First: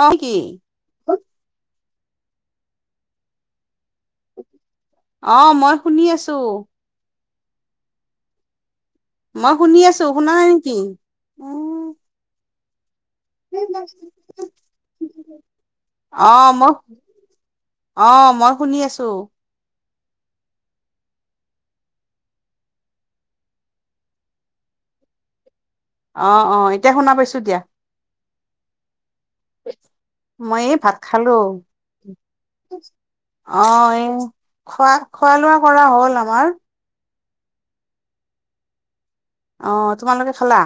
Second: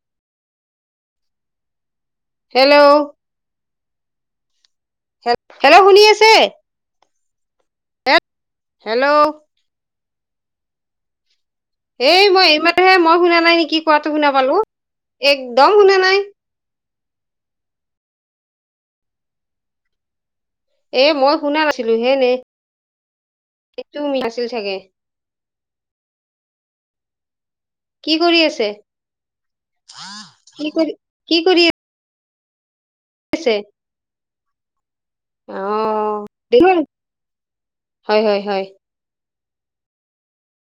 অ কি? হেল্ল'। অ মই হেল্ল' শুনি আছে? আছো ইয়াত মই শুনি আছো। শুনা নাই নেকি? হেই মই এই মাতোহে। মই শুনা নাই নেকি কোৱাটো শুনা পালো। একদম শুনা নাই। অ মই অ মই শুনি আছো। এ মই শুনা নাছিলো হে এনে টো মি আাছিল চাগে। অ অ এতিয়া শুনা পাইছো দিয়া। কি কৰি আছে মই কি এ কৰি ভাত খালো। কি কৰি আছে অ খোৱা খোৱা অ লোৱা কৰা হ'ল আমাৰ। দেখোন হয় হয় হয়। অ তোমালোকে খালা?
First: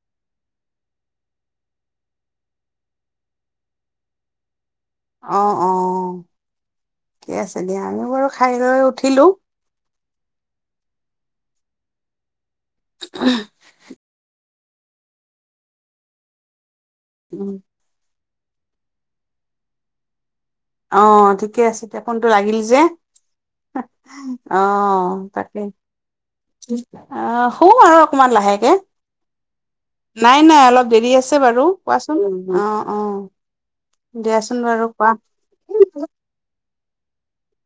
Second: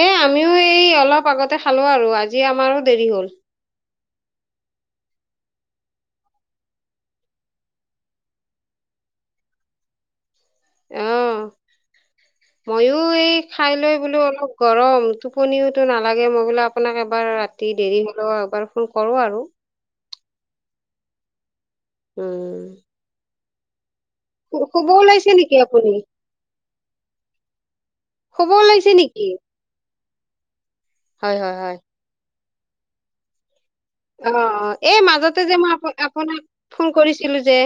এ আমিও এই অলপ আগতে খালো আৰু আজি আমাৰো দেৰি হ'ল। [inaudible] অ অ ঠিকে আছে দিয়া। আমি বাৰু খাই লৈ উঠিলো। অ মইও এই খাই লৈ বোলো অলপ গৰম টোপনিওতো নালাগে। মই বোলে আপোনাক এবাৰ উম, ৰাতি দেৰি ৰ' এবাৰ ফোন কৰো আৰু। অ', ঠিকে আছে এতিয়া ফোনটো লাগিল উম যে। অ', শুব ওলাইছে নেকি তাকে, আপুনি অ', হ খবৰ ওলাইছে নেকি? নাই নাই অলপ দেৰি হয় আছে হয় বাৰু, হয় কোৱাচোন, অ', অ', অ', দিয়াচোন অ', বাৰু এ কোৱা মাজতে যে মই আপো-আপোনাক ফোন কৰিছিলো যে,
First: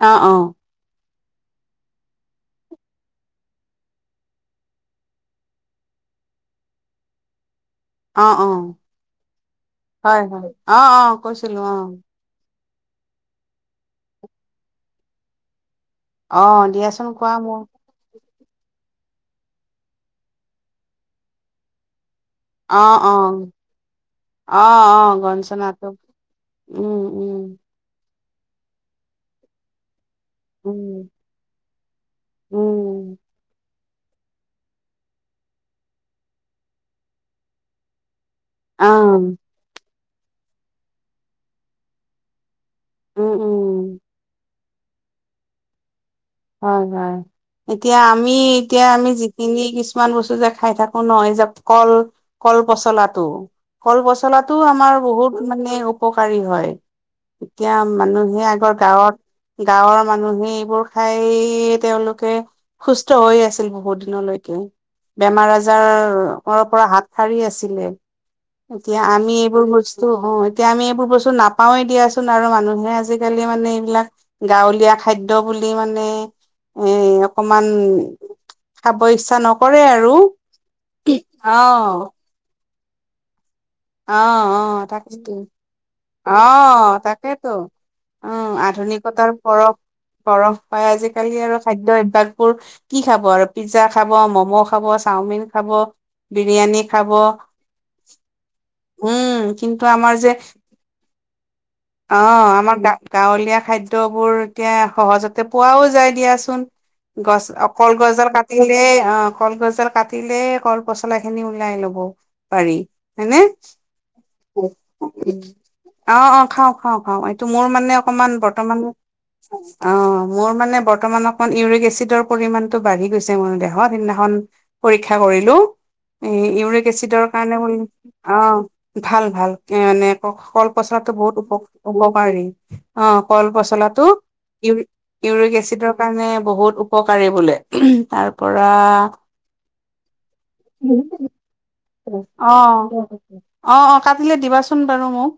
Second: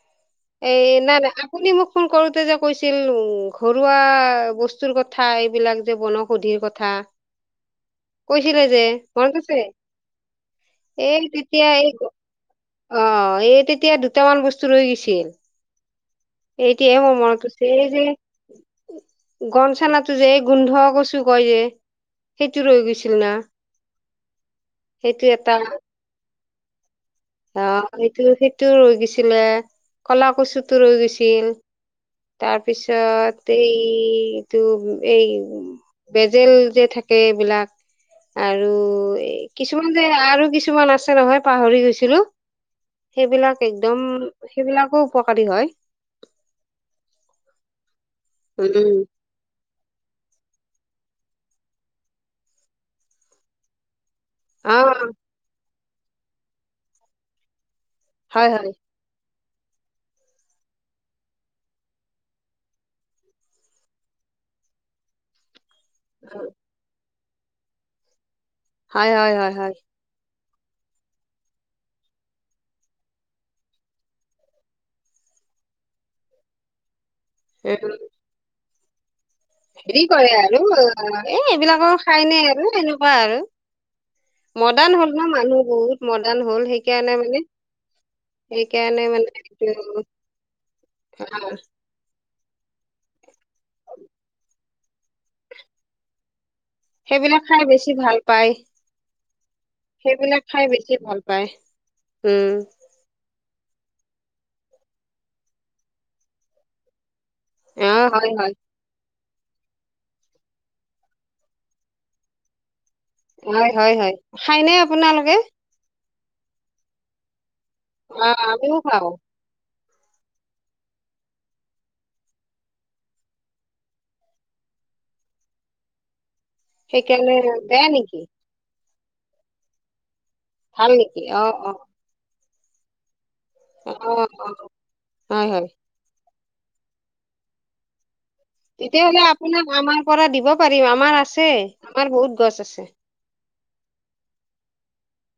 অ অ এই না না আপুনি মোক ফোন কৰোতে যে কৈছিল, ঘৰুৱা বস্তুৰ কথা এইবিলাক যে বনৌষধ ষুধিৰ কথা, অ অ কৈছিলে যে মনত আছে? হয়, হয়, অ', অ', এই কৈছিলো তেতিয়া অ', এই অ', এই তেতিয়া দুটামান বস্তু লৈ গৈছিল। অ এতয়াও দিয়াচোন মোৰ কোৱা মনত আছে এই যে গন চনাটো যে গোন্ধ কছু কয় যে। সেইটো অ', ৰৈ গৈছিল না অ', অ', অ', সেইটো এটা গঞ্চনাটো, উম। উম অ সেইটো সেইটো ৰৈ গৈছিলে কলা কচুতো ৰৈ উম গৈছিল উম তাৰপিছত এই এ টো এই বেজেল যে থাকে এইবিলাক আৰু, অ কিছুমান যে আৰু কিছুমান আছে নহয় পাহৰি গৈছিলো। উম সেইবিলাক উম একদম, সেইবিলাকো উপকাৰী হয়। হয় হয় এতিয়া আমি এতিয়া উম আমি যিখিনি কিছ কিছুমান বস্তু যে খাই থাকো ন এই যে কল কল পচলাটো কল পচ পচলাটো অ আমাৰ বহুত মানে উপকাৰী হয়। এতিয়া মানুহে হয় হয় আগৰ গাঁৱত, গাঁৱৰ মানুহে এইবোৰ খাই তেওঁলোকে, সুস্থ হৈ আছিল বহুত দিনলৈকে, বেমাৰ আজাৰ জ্বৰৰ পৰা হাত সাৰি আছিলে, এতিয়া হয় আমি হয় হয় এইবোৰ হয় বস্তু হ এতিয়া আমি এইবোৰ বস্তু নাপাওৱেই দিয়াচোন আৰু মানুহে আজিকালি মানে এইবিলাক গাঁৱলীয়া খাদ্য বু কি মানে, এ অকমান উম খাব ইছ হেৰি কৰে আৰু, এ অ এইবিলাকো খাই নে আৰু এনেকুৱা আৰু। অ', অ', মডাৰ্ণ হ'ল ন তাকেতো মানুহ বহুত মডাৰ্ণ হ'ল অ', সেইকাৰণে মানে তাকেইতো। অ', সেইকাৰণে মানে আধুনিকতাৰ এইটো পৰস-পৰস পাই আজিকালি আৰু খাদ্য অভ্যাস বোৰ কি খাব আৰু পিজ্জা খাব, ম'ম' খাব, চাওমিন খাব বিৰিয়ানী খাব। সেইবিলাক খাই বেছি ভাল পায় উম, কিন্তু আমাৰ যে সেইবিলাক খাই বেছি ভাল পাই। অ', আমাৰ গা গাঁৱলীয়া খাইদ [unintelligible] এতিয়া সহজতে পোৱাও যায় দিয়াচোন। গছ অ', কল গছডাল হয়, হয়, কাটিলে অ', কলগছ দাল কাটিলেই কল পচলা খিনি ওলাই লব, পাৰি। হয়নে হয়, হয়, হয়, খাইনে আপোনালোকে? অ', অ', খাও, খাও, খাওঁ, এইটো মোৰ মানে অকমান অ', আমিও বৰ্তমান খাওঁ, অ', মোৰ মানে বৰ্তমান অকমান ইউৰিক এচিডৰ পৰিমানটো বাঢ়ি গৈছে মোৰ দেহত সেইদিনাখন, পৰীক্ষা কৰি লো উম, ইউৰিক এচিডৰ সেইকাৰণে কাৰণে বেয়া [unintelligible] নেকি? অ', ভাল ভাল এনে অ', কল ভাল পচলাতো নেকি? বহুত উপ অ', অ', কাৰী অ', কল অ', পচলাটো অ', হয়, ইউৰি-ইউৰিক হয়, এচিডৰ কাৰণে বহুত উপকাৰী বোলে, তাৰ পৰা তেতিয়াহ'লে আপোনাক আমাৰ পৰা দিব পাৰিম আমাৰ আছে। আমাৰ বহুত গছ আছে, অ', অ, অ, কাটিলে দিবাচোন বাৰু মোক।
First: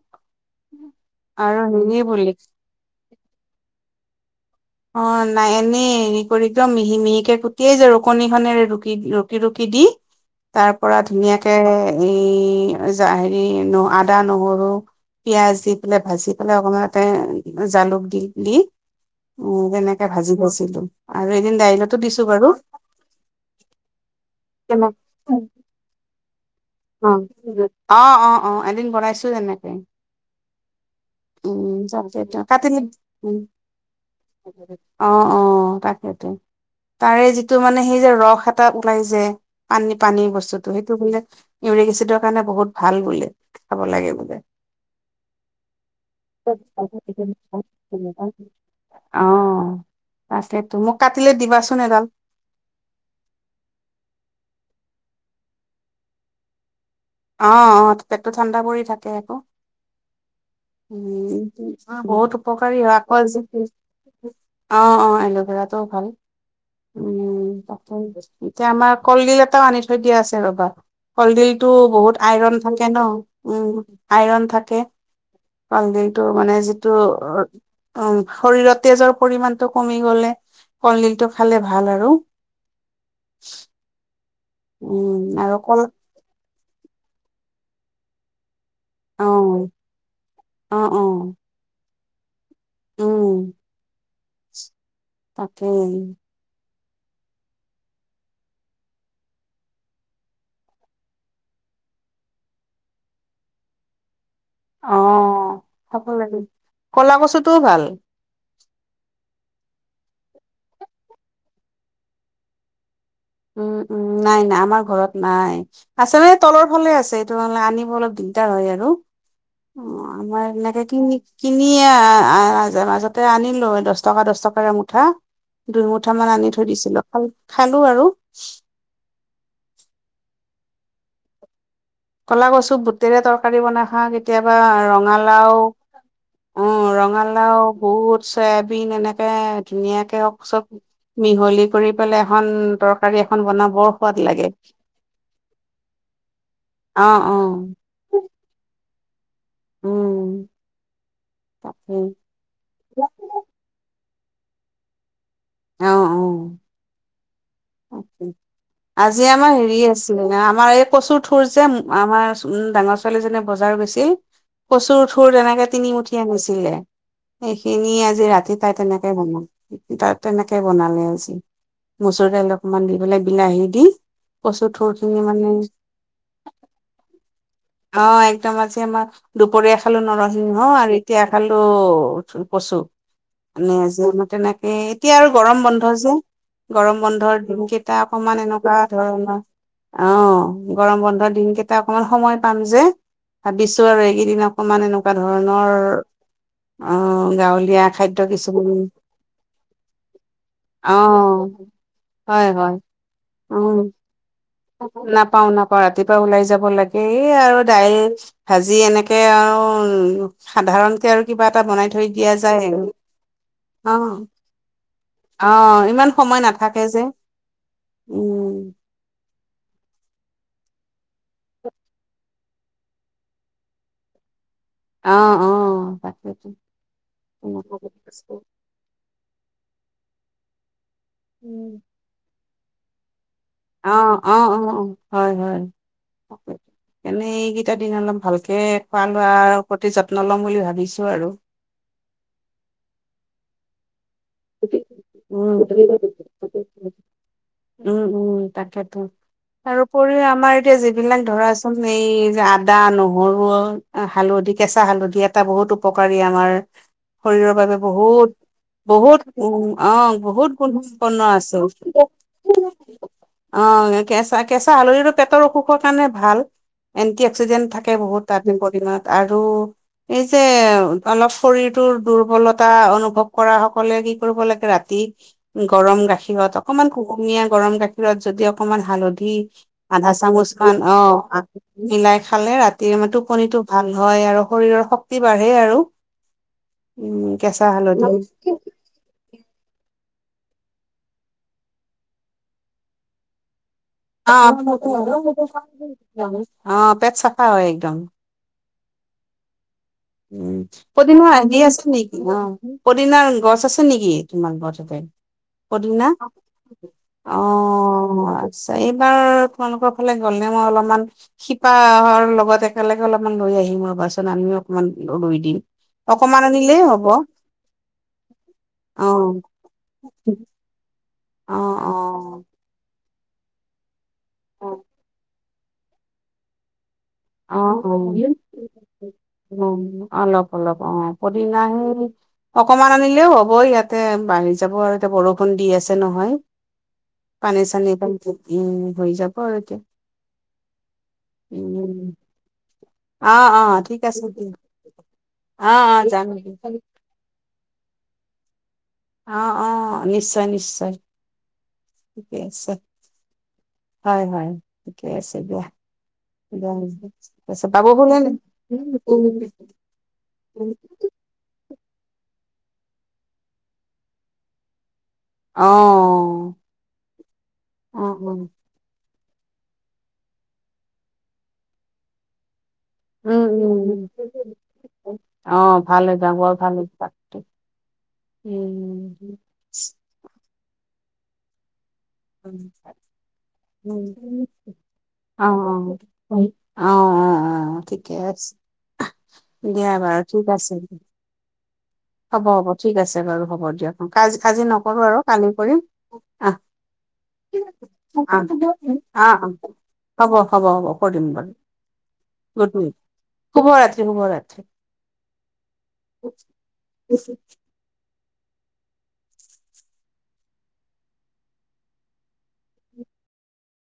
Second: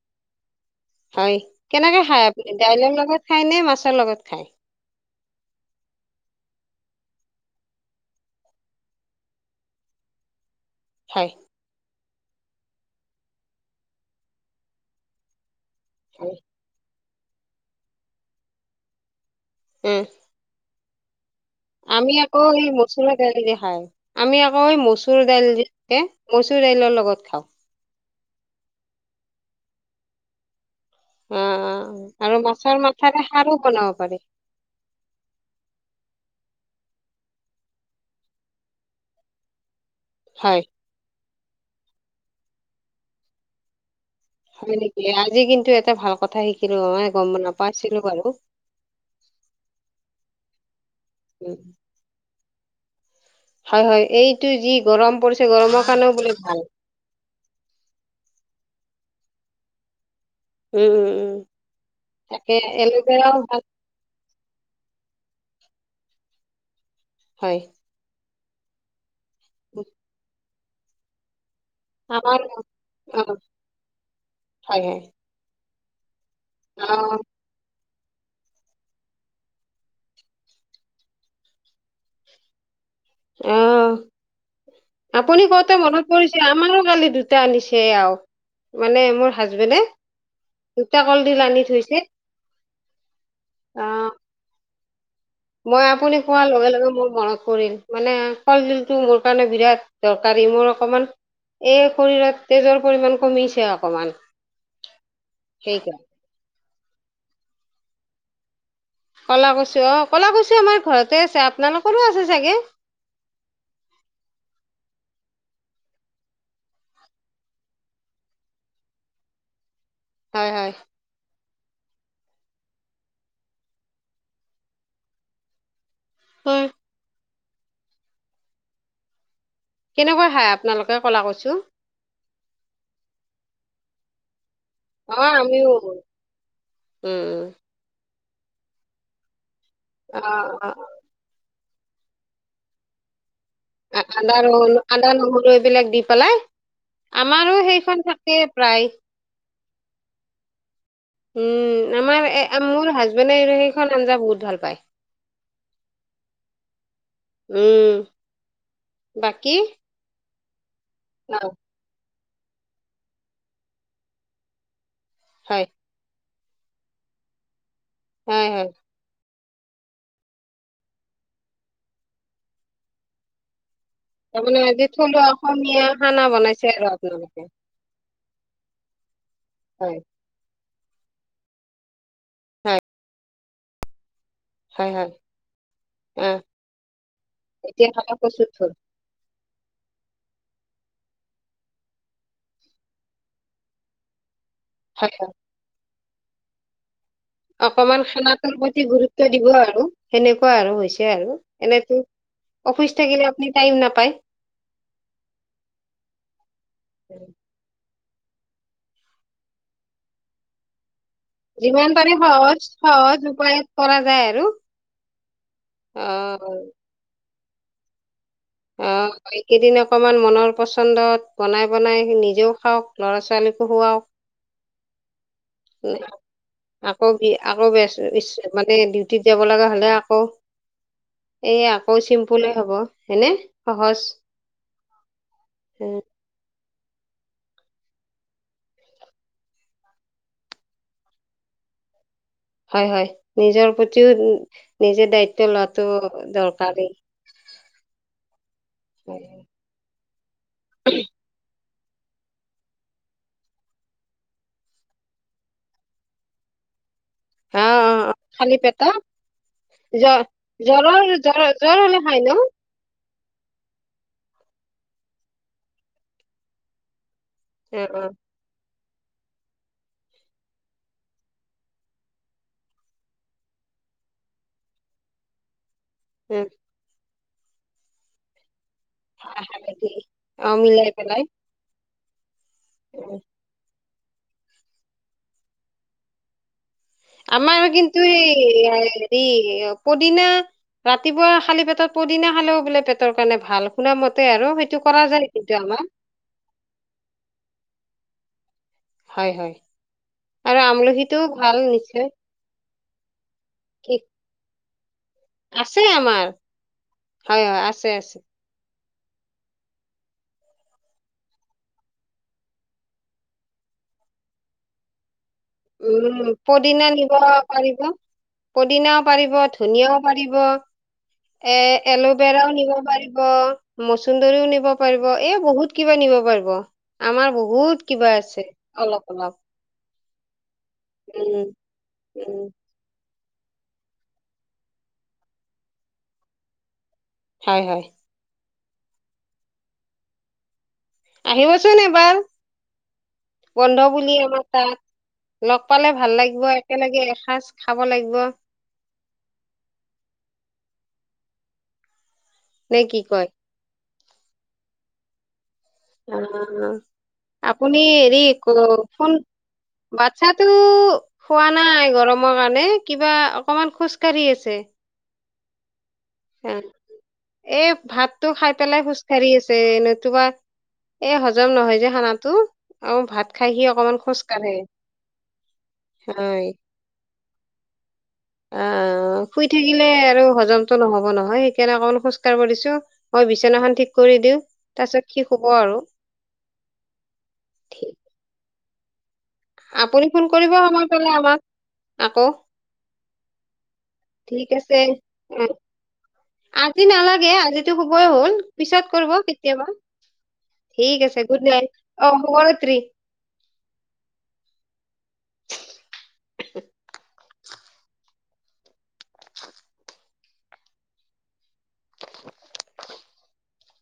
হয়, আৰু হেৰি কেনেকে খায় বুলি আপুনি দাইলৰ লগত খায় নে মাছৰ লগত খায়? অ', নাই এনেই হেৰি কৰি একদম মিহি মিহিকে কুটিয়েই যে ৰুকুণীখনেৰে ৰুকি, ৰুকি, ৰুকি দি তাৰ পৰা খায়, ধুনীয়াকে এই হেৰি ন আদা নহৰু পিয়াজ দি পেলাই ভাজি হয়, পেলাই অকণমান তাতে জালুক দি দি উ উম, তেনেকে ভাজি গৈছিলো। আমি আকৌ এই মচুৰ দাইল যে খাই আমি আকৌ এই তেনে মচুৰ দাইল যে মচুৰ। মচুৰদাইলৰ লগত খাওঁ। অঁ অঁ এদিন বনাইছোঁ তেনেকে। অঁ উম অঁ আৰু মাছৰ মাথাৰে খাৰো বনাব পাৰি। অঁ অঁ তাকে। তাৰে যিটো মানে সেই যে ৰস এটা ওলাই যে। পানী পানী হয়। বস্তুতটো সেইটো বোলে ইউৰিগেচিডৰ কাৰণে বহুত ভাল বোলে, খাব লাগে। বোলে হয় নেকি আজি কিন্তু এটা ভাল কথা শিকিলো নহয় গম নাপাইছিলো বাৰু। অঁ তাকেইতো, মোক কাটিলে উম দিবাচোন এডাল। হয় হয় এইটো যি গৰম পৰিছে গৰমৰ কাৰণেও বোলে ভাল। অঁ পেটটো ঠাণ্ডা পৰি থাকে আকৌ। উম উ উম উম বহুত তাকে উপকাৰী হয় আকৌ। এল'ভেৰাও ভাল অ', অ', এল'ভেৰাতটোও ভাল, উম হয় [unintelligible] এতিয়া আমাক কলডিল এটা আনি থৈ দিয়া আছে ৰ'বা, কলডিল টো বহুত আমাৰ আইৰন থাকে ন, অ উম আইৰন থাকে, হয় হয় কলডিল মানে অ যিটো উ শৰীৰত তেজৰ পৰিমানটো কমি গলে। কলডিলটো খালে ভাল আৰু। আহ উম, আপুনি আৰু কতে কল মনত পৰিছে। মাৰো কালি দুটা আনিছে আঁ। মানে মোৰ অ', হাজবেণ্ডে অ', দুতা অ', কলডিল আনি থৈছে। উম। আহঁ। মই তাকেই আপুনি খোৱাৰ লগে লগে। মোৰ মনত পৰিল মানে কলদিলটো মোৰ কাৰণে বিৰাট দৰকাৰী মোৰ অকমান। এই শৰীৰত তেজৰ পৰিমাণ কমিছে অকমান। অঁ সেইকাৰ খাব লাগে, কলা কচুটোও ভাল। কলাকচু অঁ ক'লাকচু আমাৰ ঘৰতে আছে আপোনালোকৰো আছে চাগে। উম উম নাই নাই আমাৰ ঘৰত নাই আছে মানে তলৰ ফালে আছে, এইটো আনিব লে অলপ। দিগদাৰ হয় আৰু অঁ আমাৰ হয় হয় এনেকে কিনি। কিনি মাজতে আনিলো দহ টকা দহ টকাৰ মুঠা দুইমুঠা। উঠামান আনি থৈ দিছিলো খালো আৰু কেনেকুৱা খাই আপোনালোকে ক'লা কচু কলা কচু বুটেৰে তৰকাৰী বনাই খা কেতিয়াবা অ ৰঙালাও, আমিও উম ৰঙালাও বুত চয়াবিন এনেকে অ ধুনীয়াকে হওক চব অ মিহলি,, কৰি পেলাই এখন তৰকাৰী এখন বনাই বৰ সোৱাদ আদা লাগে ন আদা নহৰু এইবিলাক দি পেলাই অ অ আমাৰো সেইখন থাকে প্ৰায়। উম উম তাকেই আমাৰ মোৰ হাজবেণ্ডে সেইখন আঞ্জা বহুত ভাল পায়। অঁ অঁ। উম আজি বাকী আমাৰ হেৰি আছিলে আমাৰ এই কচু অ ঠুৰ যে আমাৰ উম ডাঙৰ ছোৱালী জনে বজাৰ গৈছিল, কচুৰ ঠুৰ হয় তেনেকে তিনি মুুঠি আনিছিল সেইখিনি আজি হয় ৰাতি হয় তাই তেনেকে বনওঁ তাত তেনেকে বনালো আজি, মচুৰ দাইল অকমান দি পেলাই বিলাহী দি তাৰমানে কচু আজি থুৰখিনি থলুৱা মানে অসমীয়া খানা বনাইছা আৰু আপোনালোকে অঁ একদম আজি আমাৰ দুপৰীয়া হয় খালো নৰসিংহ আৰু এতিয়া খালো কচু। মানে তেনেকে হয় হয় এতিয়া আৰু গৰম বন্ধ যে। অ গৰম বন্ধৰ এতিয়া কেইটা কলা অকমান কচুৰ থোৰ এনেকুৱা ধৰণৰ। অ গৰম বন্ধ দিনকেইটা অকমান সময় পাম যে। ভাবিছো আৰু এইকেইদিন অকমান হয় এনেকুৱা হয় ধৰণৰ অ গাঁৱলীয়া অকমান খাদ্য সেনাটোৰ কিছুমান প্ৰতি গুৰুত্ব দিব আৰু সেনেকুৱা আৰু অ হৈছে আৰু এনেতো হয় অফিচ থাকিলে আপুনি টাইম নাপায়। নাপাও-নাপাও। ৰাতিপুৱা ওলাই যাব লাগে। এই আৰু দাইল ভাজি এনেকে আৰু উ সাধাৰণতে আৰু কিবা এটা বনাই যিমান থৈ পাৰে দিয়া যায় সহজ আৰু। সহজ উপায়ত অ। কৰা যায় আৰু অ অ ইমান সময় নাথাকে যে। উম। অ এইকেইদিন অকমান মনৰ পচন্দত বনাই বনাই নিজেও খাওক, ল'ৰা-ছোৱালীকো খুৱাওক। অহ, অহ তাকে টো। আকৌ, আকৌ মানে ডিউটিত যাব লগা হ'লে আকৌ এ আকৌ চিম্পুলে হব হেয়নে অঁ অঁ অঁ হয় হয়। এনেই এইকেইটা দিন অলপ ভালকে খোৱা লোৱাৰ প্ৰতি যত্ন লম বুলি ভাবিছো আৰু [inaudible] হয়, হয় নিজৰ প্ৰতি প্ৰতিও নিজে দায়িত্ব উম লোৱাটো দৰকাৰেই। উম উম তাকেতো তাৰপৰিও আমাৰ এতিয়া যিবিলাক ধৰা এই আদা, নহৰু, হালধি, কেঁচা হালধি এটা বহুত উপকাৰী আমাৰ। শৰীৰৰ অ বাবে অ খালি পেটা বহুত-বহুত উ অ জ বহুত গুণ জ্বৰৰ সম্পন্ন জ্বৰ আছে। জ্বৰ হলে খাই ন [unintelligible] অ কেঁচা-কেঁচা হালধিটো পেটৰ অসুখৰ কাৰণে ভাল। এন এক্সিডেণ্ট অ থাকে অ বহুত তাৰ [unintelligible] আৰু এই যে অলপ শৰীৰটোৰ দুৰ্বলতা অনুভৱ কৰা সকলে কি কৰিব লাগে। ৰাতি গৰম উম গাখীৰত অকমান কুহুমীয়া গৰম গাখীৰত যদি অকমান হালধি হালধি আধা চামুচ মান মিলাই অ পেলাই মিলাই খালে ৰাতিৰ উম, টোপনিটো ভাল হয় আৰু শৰীৰৰ শক্তি বাঢ়ে আৰু। উম, আমাৰ কেঁচা কিন্তু হালধি এই এই পদিনা ৰাতিপুৱা খালী পেটত পদিনা খালেও বোলে পেটৰ কাৰণে ভাল। শুনা মতে আৰু অ-অ সেইটো কৰা যায় কিন্তু আমাৰ [unintelligible] পেট চাফা হয় একদম। হয়, হয়। উ, আৰু আমলখিটোও পদিনা ভাল হেৰি আছে নিশ্চয় নেকি? অ পদিনাৰ গছ আছে কি নেকি তোমাৰ ঘৰত? আছে পদিনা, আমাৰ অ হয় হয় আছে আছে। এইবাৰ তোমালোকৰ ফালে গ'লে মই অলপমান শিপাহৰ লগত একেলগে অলপমান লৈ আহি মই বাচন [unintelligible] উম, পদিনা নিব পাৰিব। পুদিনাও অ, পাৰিব, ধনিয়াও পাৰিব। অ, অ, এ এল'বেৰাও নিব পাৰিব, মচুন্দৰীও অ, নিব পাৰিব। এই বহুত কিবা নিব পাৰিব। আমাৰ অ, বহুত কিবা আছে অলপ-অলপ। অলপ-অলপ অ। পদিনা সেই উম অকমান আনি [unintelligible] হ'ব ইয়াতে বাঢ়ি যাব আৰু এতিয়া বৰষুণ দি আছে নহয়। হয় হয় পানী-চানী উম হৈ যাব আৰু এতিয়া। আহিবচোন উম এবাৰ। অ', অ', বন্ধ ঠিক বুলি আছে আমাৰ দিয়া তাত লগ অ', পালে অ', ভাল যাম লাগব। দিয়া। একেলগে এসাঁজ খা খাব লাগিব। অ-অ নিশ্চয়, নিশ্চয়। ঠিকেই আছে। নে কি কয় হয় হয় ঠিকেই আছে দিয়া অ আপুনি বাবু [unintelligible] বাচ্ছাতো খোৱ নাই [unintelligible] গৰমৰ কাৰণে কিবা অকমান খোজকাঢ়ি আছে অ হ অ', এই অ', ভাতটো খাই পেলাই সুস্থ হেৰি আছে নতুবা এ হজম নহয় যে খানাটো আৰু ভাত উম খাই সি উম অকমান উম খোজ কাঢ়ে অ ভালে অভ্যাস বৰ ভাল অভ্যাস - অ শুই থাকিলে আৰু হজমতটো নহব নহয় সেইকাৰণে অকণমান - খোজ্ কাঢ়িব দিছো মই বিচনাখন ঠিক কৰি দিওঁ উম তাৰ পিছত কি অ', হ'ব অ', আৰু- অ', অ অ ঠিক, ঠিকে আছে- দিয়া আপুনি বাৰু ফোন ঠিক কৰিব আছে সময় পালে আমাক- আকৌ হ'ব হ'ব ঠিক আছে বাৰু হ'ব দিয়ক ক ঠিক আজি আছে নকৰোঁ আৰু কালি উম কৰিম- আহ আজি নালাগে আজিতো শুবই হ'ল পিছত কৰিব কেতিয়াবা- অ অ অ হ'ব হ'ব হ'ব ঠিক আছে, কৰিম গুড নাইট অ, শুভ্ৰৰাত্ৰি। শুভ্ৰৰাত্ৰি, শুভ্ৰৰাত্ৰি। [unintelligible] [inaudible] [unintelligible] [inaudible]